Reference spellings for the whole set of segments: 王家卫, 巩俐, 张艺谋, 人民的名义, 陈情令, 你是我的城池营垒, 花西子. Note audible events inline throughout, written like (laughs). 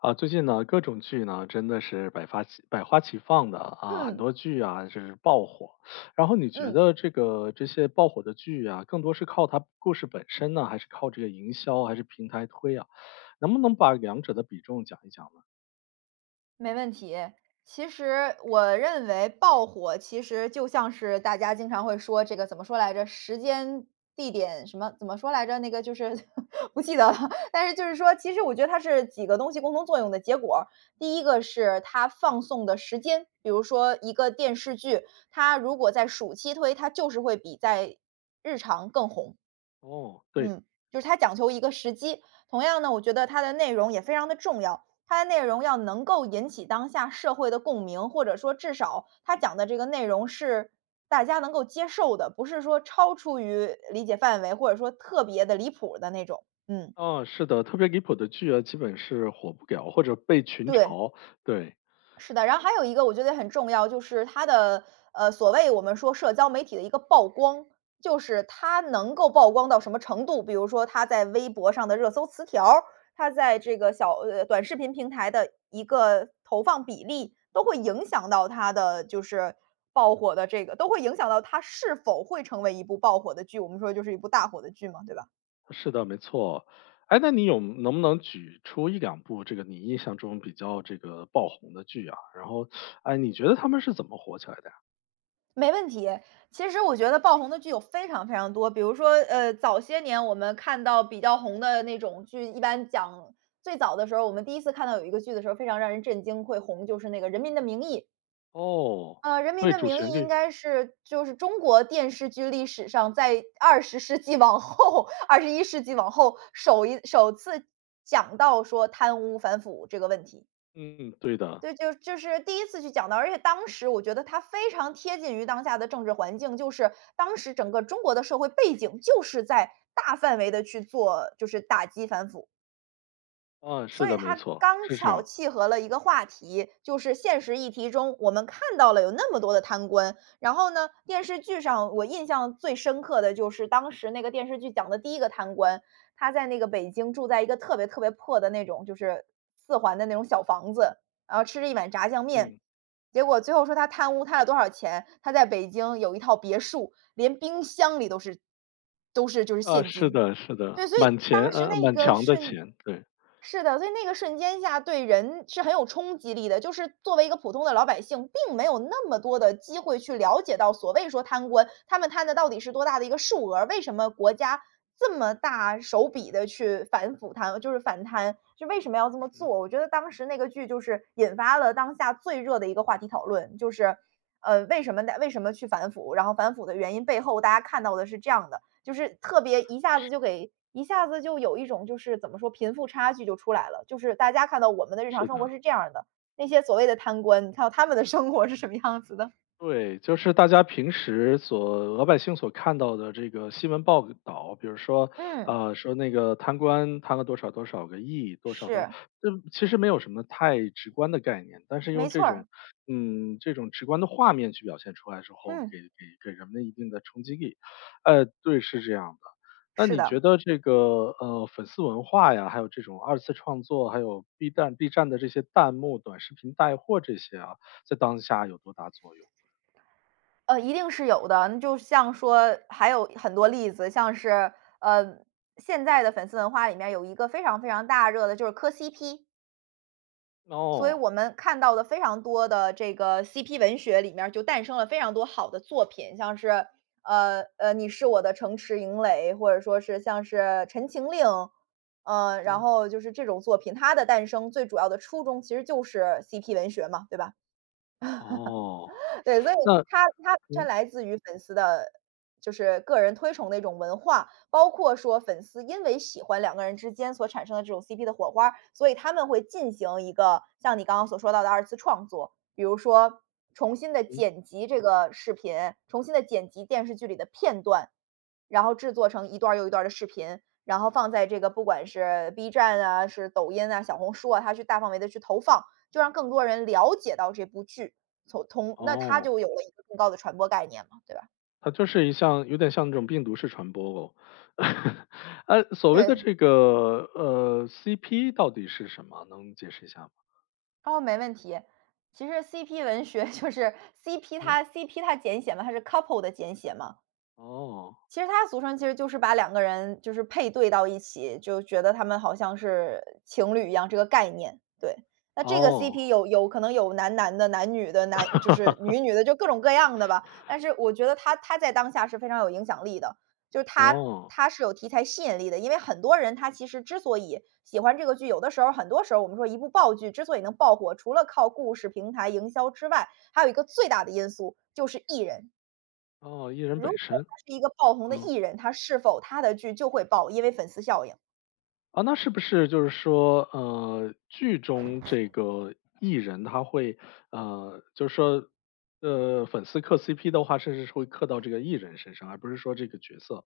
啊，最近呢，各种剧呢，真的是百花齐放的啊，很嗯多剧啊，就是爆火。然后你觉嗯，得这些爆火的剧啊，更多是靠它故事本身呢，还是靠这个营销，还是平台推啊？能不能把两者的比重讲一讲呢？没问题。其实我认为爆火其实就像是大家经常会说这个怎么说来着，时间、地点什么怎么说来着？那个就是 (laughs) 不记得了。但是就是说，其实我觉得它是几个东西共同作用的结果。第一个是它放送的时间，比如说一个电视剧，它如果在暑期推，它就是会比在日常更红。哦，对。嗯，就是它讲求一个时机。同样呢，我觉得它的内容也非常的重要，它的内容要能够引起当下社会的共鸣，或者说至少它讲的这个内容是大家能够接受的，不是说超出于理解范围，或者说特别的离谱的那种。嗯，啊，是的，特别离谱的剧啊，基本是火不了，或者被群对。嘲，对。是的，然后还有一个我觉得很重要，就是它的，所谓我们说社交媒体的一个曝光，就是它能够曝光到什么程度。比如说它在微博上的热搜词条儿，它在这个短视频平台的一个投放比例，都会影响到它的就是爆火的这个都会影响到它是否会成为一部爆火的剧，我们说就是一部大火的剧嘛，对吧？是的，没错。哎，那能不能举出一两部这个你印象中比较这个爆红的剧啊？然后，哎，你觉得他们是怎么火起来的呀？没问题，其实我觉得爆红的剧有非常非常多，比如说，早些年我们看到比较红的那种剧，一般讲最早的时候，我们第一次看到有一个剧的时候，非常让人震惊，会红，就是那个《人民的名义》。哦，《人民对，的主名旋义》应律。该是就是中国电视剧历史上在二十世纪往后、二十一世纪往后首次讲到说贪污反腐这个问题。嗯，对的。对，就是第一次去讲到，而且当时我觉得它非常贴近于当下的政治环境，就是当时整个中国的社会背景就是在大范围的去做，就是打击反腐。啊，是所以的，没它错，刚是这巧样。契合了一个话题，就是现实议题中我们看到了有那么多的贪官。然后呢，电视剧上我印象最深刻的就是当时那个电视剧讲的第一个贪官，他在那个北京住在一个特别特别破的那种就是四环的那种小房子，然后吃着一碗炸酱面。嗯，结果最后说他贪污贪了多少钱，他在北京有一套别墅，连冰箱里都是就是啊，现是金。的，是的，对，所以满钱。当时嗯，那满个墙的瞬钱，对，是的，所以那个瞬间下对人是很有冲击力的。就是作为一个普通的老百姓，并没有那么多的机会去了解到所谓说贪官，他们贪的到底是多大的一个数额，为什么国家这么大手笔的去反腐贪就是反贪，就为什么要这么做？我觉得当时那个剧就是引发了当下最热的一个话题讨论，就是，为什么去反腐，然后反腐的原因背后大家看到的是这样的。就是特别一下子就有一种就是怎么说，贫富差距就出来了。就是大家看到我们的日常是生的。活是这样儿的，那些所谓的贪官，你看到他们的 (laughs) 生活是什么样子的。对，就是大家平时所老百姓所看到的这个新闻报道，比如说，嗯，说那个贪官贪了多少多少个亿，多少多少，是，这其实没有什么太直观的概念，但是没用这错儿，种，嗯，这种直观的画面去表现出来之后，嗯，给人们一定的冲击力。对，是这样的。那是你觉的，得这个粉丝文化呀，还有这种二次创作，还有 B 站的这些弹幕、短视频带货这些啊，在当下有多大作用？一定是有的。就像说还有很多例子，像是，呃，现在的粉丝文化里面有一个非常非常大热的就是磕 CP。所以哦，我们看到的非常多的这个 CP 文学里面儿就诞生了非常多好的作品，像是，你是我的城池营垒，或者说是像是陈情令，然嗯，后就是这种作品，它的诞生最主要的初衷其实就是 CP 文学嘛，对吧？哦，对，所以那它完全嗯来自于粉丝的，就是个人推崇的一种文化，包括说粉丝因为喜欢两个人之间所产生的这种 CP 的火花所以他们会进行一个像你刚刚所说到的二次创作，比如说重新的嗯，剪辑这个视频，重新的剪辑电视剧里的片段，然后制作成一段儿又一段儿的视频，然后放在这个不管是 B 站啊、是抖音啊、小红书啊，它去大范围的去投放，就让更多人了解到这部剧，从那它哦，就有了一个更高的传播概念嘛，对吧？它就是一项有点像那种病毒式传播哦。(laughs) 所谓的对，这个，CP 到底是什么？能解释一下吗？哦，没问题。其实 CP 文学 (laughs) 就是 CP 嗯，它 CP 它简写嘛，它是 couple 的简写嘛。哦，其实它的俗称其实就是把两个人就是配对到一起，就觉得他们好像是情侣一样这个概念，对。那这个 哦，CP 有可能有男男的、男女的、男就是女女的，就各种各样的吧。但是我觉得它在当下是非常有影响力的，就是它哦，它是有题材吸引力的。因为很多人他其实之所以喜欢这个剧，有的时候很多时候我们说一部爆剧之所以能爆火，除了靠故事、平台、营销之外，还有一个最大的因素就是艺人。哦，艺人如果本他身，是一个爆红的嗯。艺人，他是否他的剧就会爆，因为粉丝效应。啊，那是不是就是说，剧中这个艺人他会，就是说，粉丝磕 CP 的话，甚至是会磕到这个艺人身上，而不是说这个角色。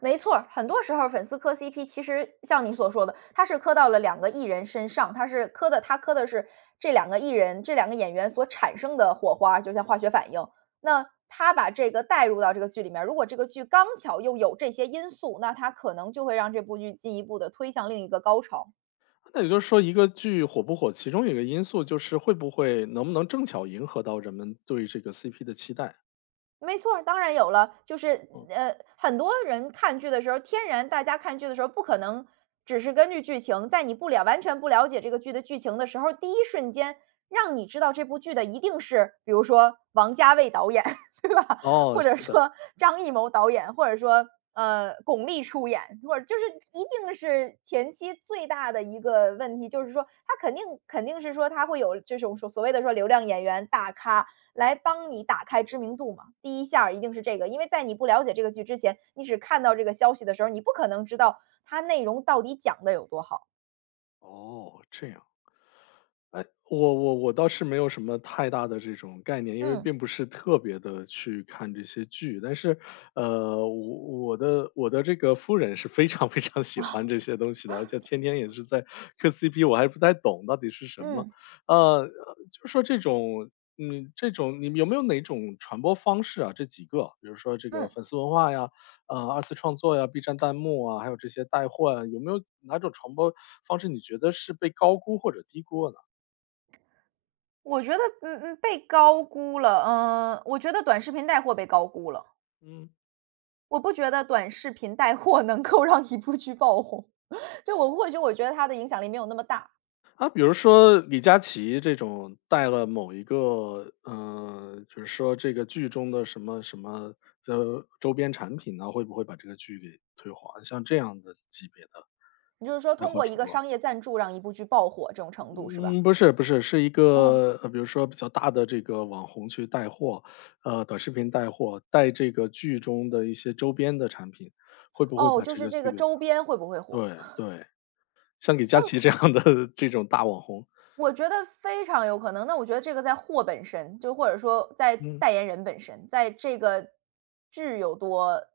没错儿，很多时候粉丝磕 CP，其实像你所说的，他是磕到了两个艺人身上，他磕的是这两个艺人、这两个演员所产生的火花，就像化学反应。那他把这个带入到这个剧里面儿如果这个剧刚巧又有这些因素，那他可能就会让这部剧进一步的推向另一个高潮。那也就是说，一个剧火不火，其中一个因素就是会不会能不能正巧迎合到人们对这个 CP 的期待。没错儿当然有了。就是，嗯，很多人看剧的时候，天然大家看剧的时候不可能只是根据剧情，在你不了完全不了解这个剧的剧情的时候，第一瞬间让你知道这部剧的一定是，比如说王家卫导演，(laughs) 对吧？哦，或是者的，说张艺谋导演，或者说，巩俐出演，或者就是一定是前期最大的一个问题，就是说他肯定是说他会有这种所谓的说流量演员、大咖，来帮你打开知名度嘛。第一下儿一定是这个，因为在你不了解这个剧之前，你只看到这个消息的时候，你不可能知道它内容到底讲的有多好。哦，这样。哎，我倒是没有什么太大的这种概念，因为嗯。并不是特别的去看这些剧。但是，我的这个夫人是非常 (laughs) 非常喜欢这些东西的，而且天天也是在磕 CP，我还不太懂到底是什么。嗯呃，就是说这种你们有没有哪种传播方式啊，这几个，比如说这个嗯，粉丝文化呀，二次创作呀，B 站弹幕啊，还有这些带货啊，有没有哪种传播方式你觉得是被高估或者低估了呢？我觉得被高估了，嗯，我觉得短视频带货被高估了，嗯，我不觉得短视频带货能够让一部剧爆红，(laughs) 或许我觉得它的影响力没有那么大，啊，比如说李佳琦这种带了某一个，就是说这个剧中的什么什么的周边产品呢，会不会把这个剧给推黄？像这样的级别的你就是说带通货过一主个播，商业赞助让一部剧爆火这种程度是吧？嗯，不是不是，是一嗯，个，比如说比较大的这个网红去带货，短视频带货，带这个剧中的一些周边的产品，会不会哦，把就这是个这剧个给周边会不会火？对 (laughs) 对，像李佳哦。琦这样的 (laughs) 这种大网红，我觉得非常有可能。那我觉得这个在货本身，就或者说在嗯。代言人本身，在这个剧有多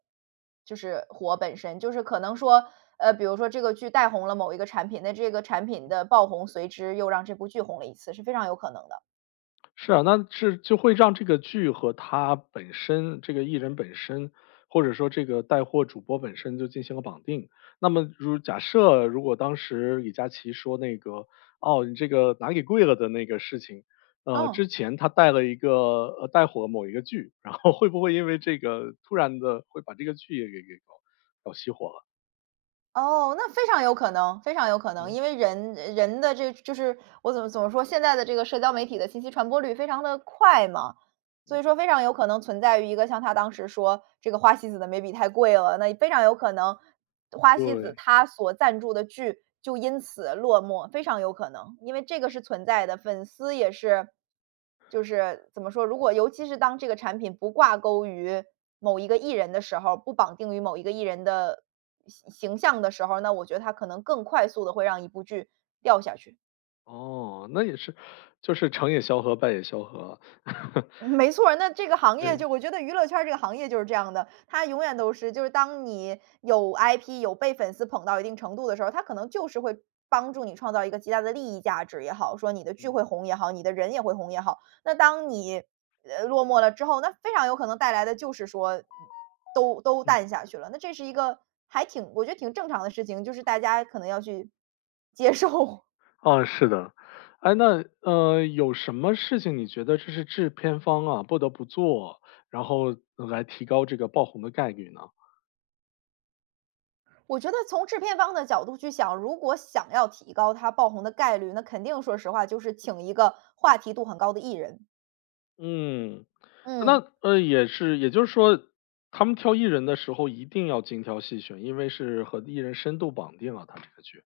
就是火本身，就是可能说，比如说这个剧带红了某一个产品，那这个产品的爆红，随之又让这部剧红了一次，是非常有可能的。是啊，那是就会让这个剧和他本身，这个艺人本身，或者说这个带货主播本身就进行了绑定。那么如假设如果当时李佳琦说那个，哦，你这个拿给贵了的那个事情，嗯。之前他带了一个带火某一个剧，然后会不会因为这个突然的会把这个剧也给搞熄火了？哦，那非常有可能，非常有可能，嗯，因为人的这就是我怎么说，现在的这个社交媒体的信息传播率非常的快嘛，所以说非常有可能存在于一个像他当时说这个花西子的眉笔太贵了，那非常有可能花西子对，他所赞助的剧就因此落寞，非常有可能，因为这个是存在的，粉丝也是，就是怎么说，如果尤其是当这个产品不挂钩于某一个艺人的时候，不绑定于某一个艺人的形象的时候，那我觉得它可能更快速的会让一部剧掉下去。哦，那也是，就是成也萧何败也萧何啊。(laughs) 嗯没错儿，那这个行业对，就我觉得娱乐圈儿这个行业就是这样的，它永远都是就是当你有 IP，有被粉丝捧到一定程度的时候，它可能就是会帮助你创造一个极大的利益价值也好，说你的剧会嗯红也好，你的人也会红也好。那当你，落寞了之后，那非常有可能带来的就是说都嗯。淡下去了，那这是一个还挺我觉得挺正常的事情，就是大家可能要去接受。啊，是的。哎，那有什么事情你觉得这是制片方啊不得不做，然后来提高这个爆红的概率呢？我觉得从制片方的角度去想，如果想要提高它爆红的概率，那肯定说实话就是请一个话题度很高的艺人。嗯。嗯，那也是，也就是说，他们挑艺人的时候一定要精挑细选，因为是和艺人深度绑定了他这个剧。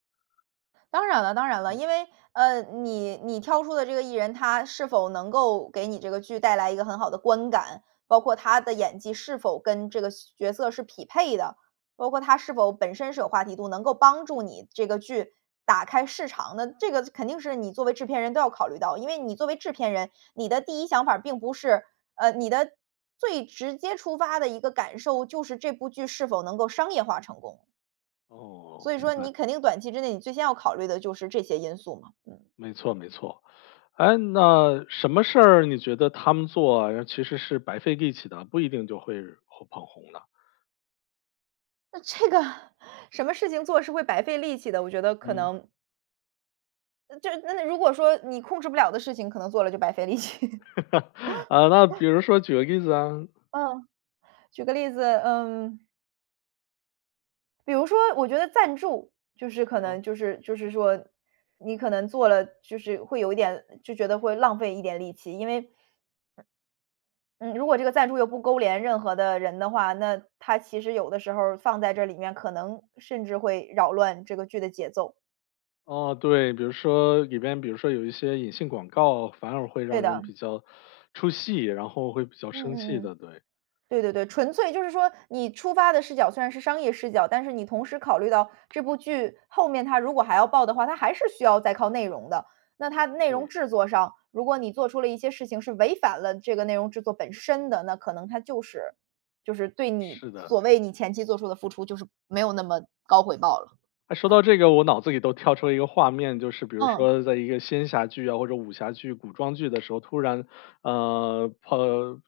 当然了，当然了，因为你挑出的这个艺人，他是否能够给你这个剧带来一个很好的观感，包括他的演技是否跟这个角色是匹配的，包括他是否本身是有话题度，能够帮助你这个剧打开市场的，这个肯定是你作为制片人都要考虑到，因为你作为制片人，你的第一想法并不是你的最直接出发的一个感受就是这部剧是否能够商业化成功。所哦，以明说白，你肯定短期之内，你最先要考虑的就是这些因素嘛，嗯。没错没错。哎，那什么事儿你觉得他们做啊其实是白费力气的，不一定就会火捧红的？那这个 (laughs) 什么事情做是会白费力气的，我觉得可嗯。能就那如果说你控制不了的事情，可能做了就白费力气。(laughs) (laughs) 啊，那比如说举个例子啊。嗯，举个例子，嗯，比如说我觉得赞助，就是可哦能就是说，你可能做了就是会有一点就觉得会浪费一点力气，因为嗯，如果这个赞助又不勾连任何的人的话，那它其实有的时候放在这里面，可能甚至会扰乱这个剧的节奏。哦，对。比如说有一些隐性广告，反而会对让人的，比较出戏，然后会比较嗯生气嗯嗯，的，对，对对对，纯粹就是说你出发的视角虽然是商业视角，但是你同时考虑到这部剧后面它如果还要爆的话，它还是需要再靠内容的。那它内容对，制作上，如果你做出了一些事情是违反了这个内容制作本身的，那可能它就是就是对你是所的。谓你前期做出的付出，就是没有那么高回报了。哎，说到这个，我脑子里都跳出了一个画面，就是比如嗯。说在一个仙侠剧啊，或者武侠剧、古装剧的时候，突然，呃，跑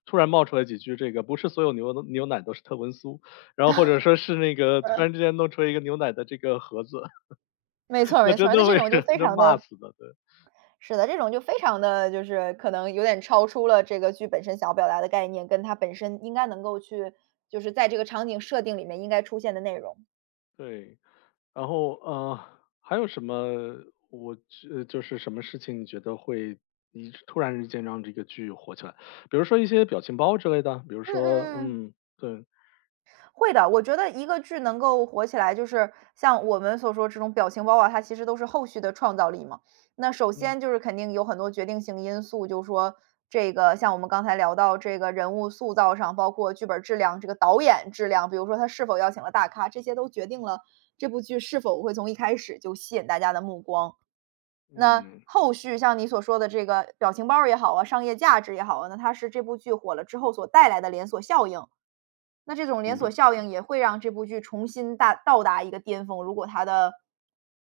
突然冒出来几句这个"不是所有牛奶都是特仑苏"，然后或者说是那个突呃，然之 (laughs) 间弄出来一个牛奶的这个盒子，没错 (laughs) 儿那没错真儿，那的这会 种 (laughs) 就让非人常骂的，死的，对。是的，这种就非常的，就是可能有点超出了这个剧本身想要表达的概念，跟它本身应该能够去就是在这个场景设定里面应该出现的内容。对，然后还有什么？我就是什么事情你觉得会一突然之间让这个剧火起来？比如说一些表情包之类的，比如嗯说嗯嗯。嗯，对，会的，我觉得一个剧能够火起来，就是像我们所说这种表情包啊，它其实都是后续的创造力嘛。那首嗯先就是肯定有很多决定性因素，就是说这个像我们刚才聊到这个人物塑造上，包括剧本质量、这个导演质量，比如说他是否邀请了大咖，这些都决定了这部剧是否会从一开始就吸引大家的目光。那嗯，后续像你所说的这个表情包儿也好啊，商业价值也好啊，那它是这部剧火了之后所带来的连锁效应。那这种连明锁白，效应也会让这部剧重新大到达一个巅峰，如果它的，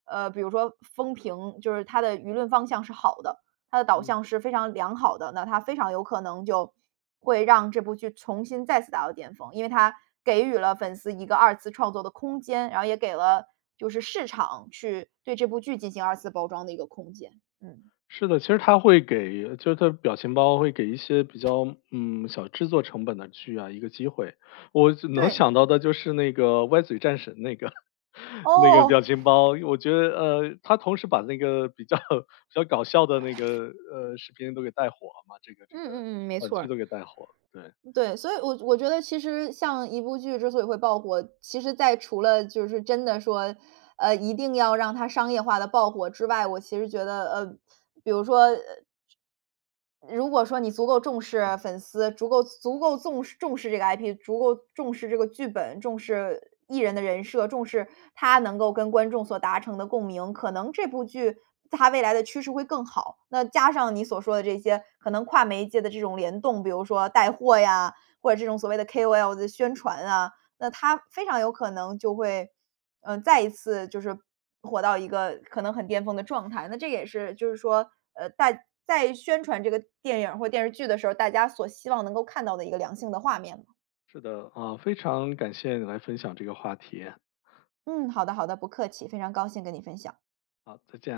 比如说风评，就是它的舆论方向是好的，它的导嗯。向是非常良好的，那它非常有可能就会让这部剧重新再次达到巅峰，因为它给予了粉丝一个二次创作的空间，然后也给了就是市场去对这部剧进行二次包装的一个空间。嗯，是的，其实他会给就是他表情包会给一些比较，小制作成本的剧啊一个机会。我只能对，想到的就是那个歪嘴战神那个 (laughs) 那个哦，表情包，我觉得，他同时把那个比较 (laughs) 比较搞笑的那个，视频都给带火了嘛，这个嗯嗯嗯，没短错剧儿。都给带火了，对。对，所以我觉得其实像一部剧之所以会爆火，其实在除了就是真的说，一定要让它商业化的爆火之外，我其实觉得，比如说，如果说你足够重视粉丝，足够重视这个 IP，足够重视这个剧本，重视艺人的人设，重视他能够跟观众所达成的共鸣，可能这部剧它未来的趋势会更好。那加上你所说的这些，可能跨媒介的这种联动，比如说带货呀，或者这种所谓的 KOL 的宣传啊，那它非常有可能就会嗯，再一次就是火到一个可能很巅峰的状态。那这也是就是说，大在宣传这个电影儿或电视剧的时候，大家所希望能够看到的一个良性的画面嘛。是的，啊，非常感谢你来分享这个话题，嗯，好的好的，不客气，非常高兴跟你分享。好，再见。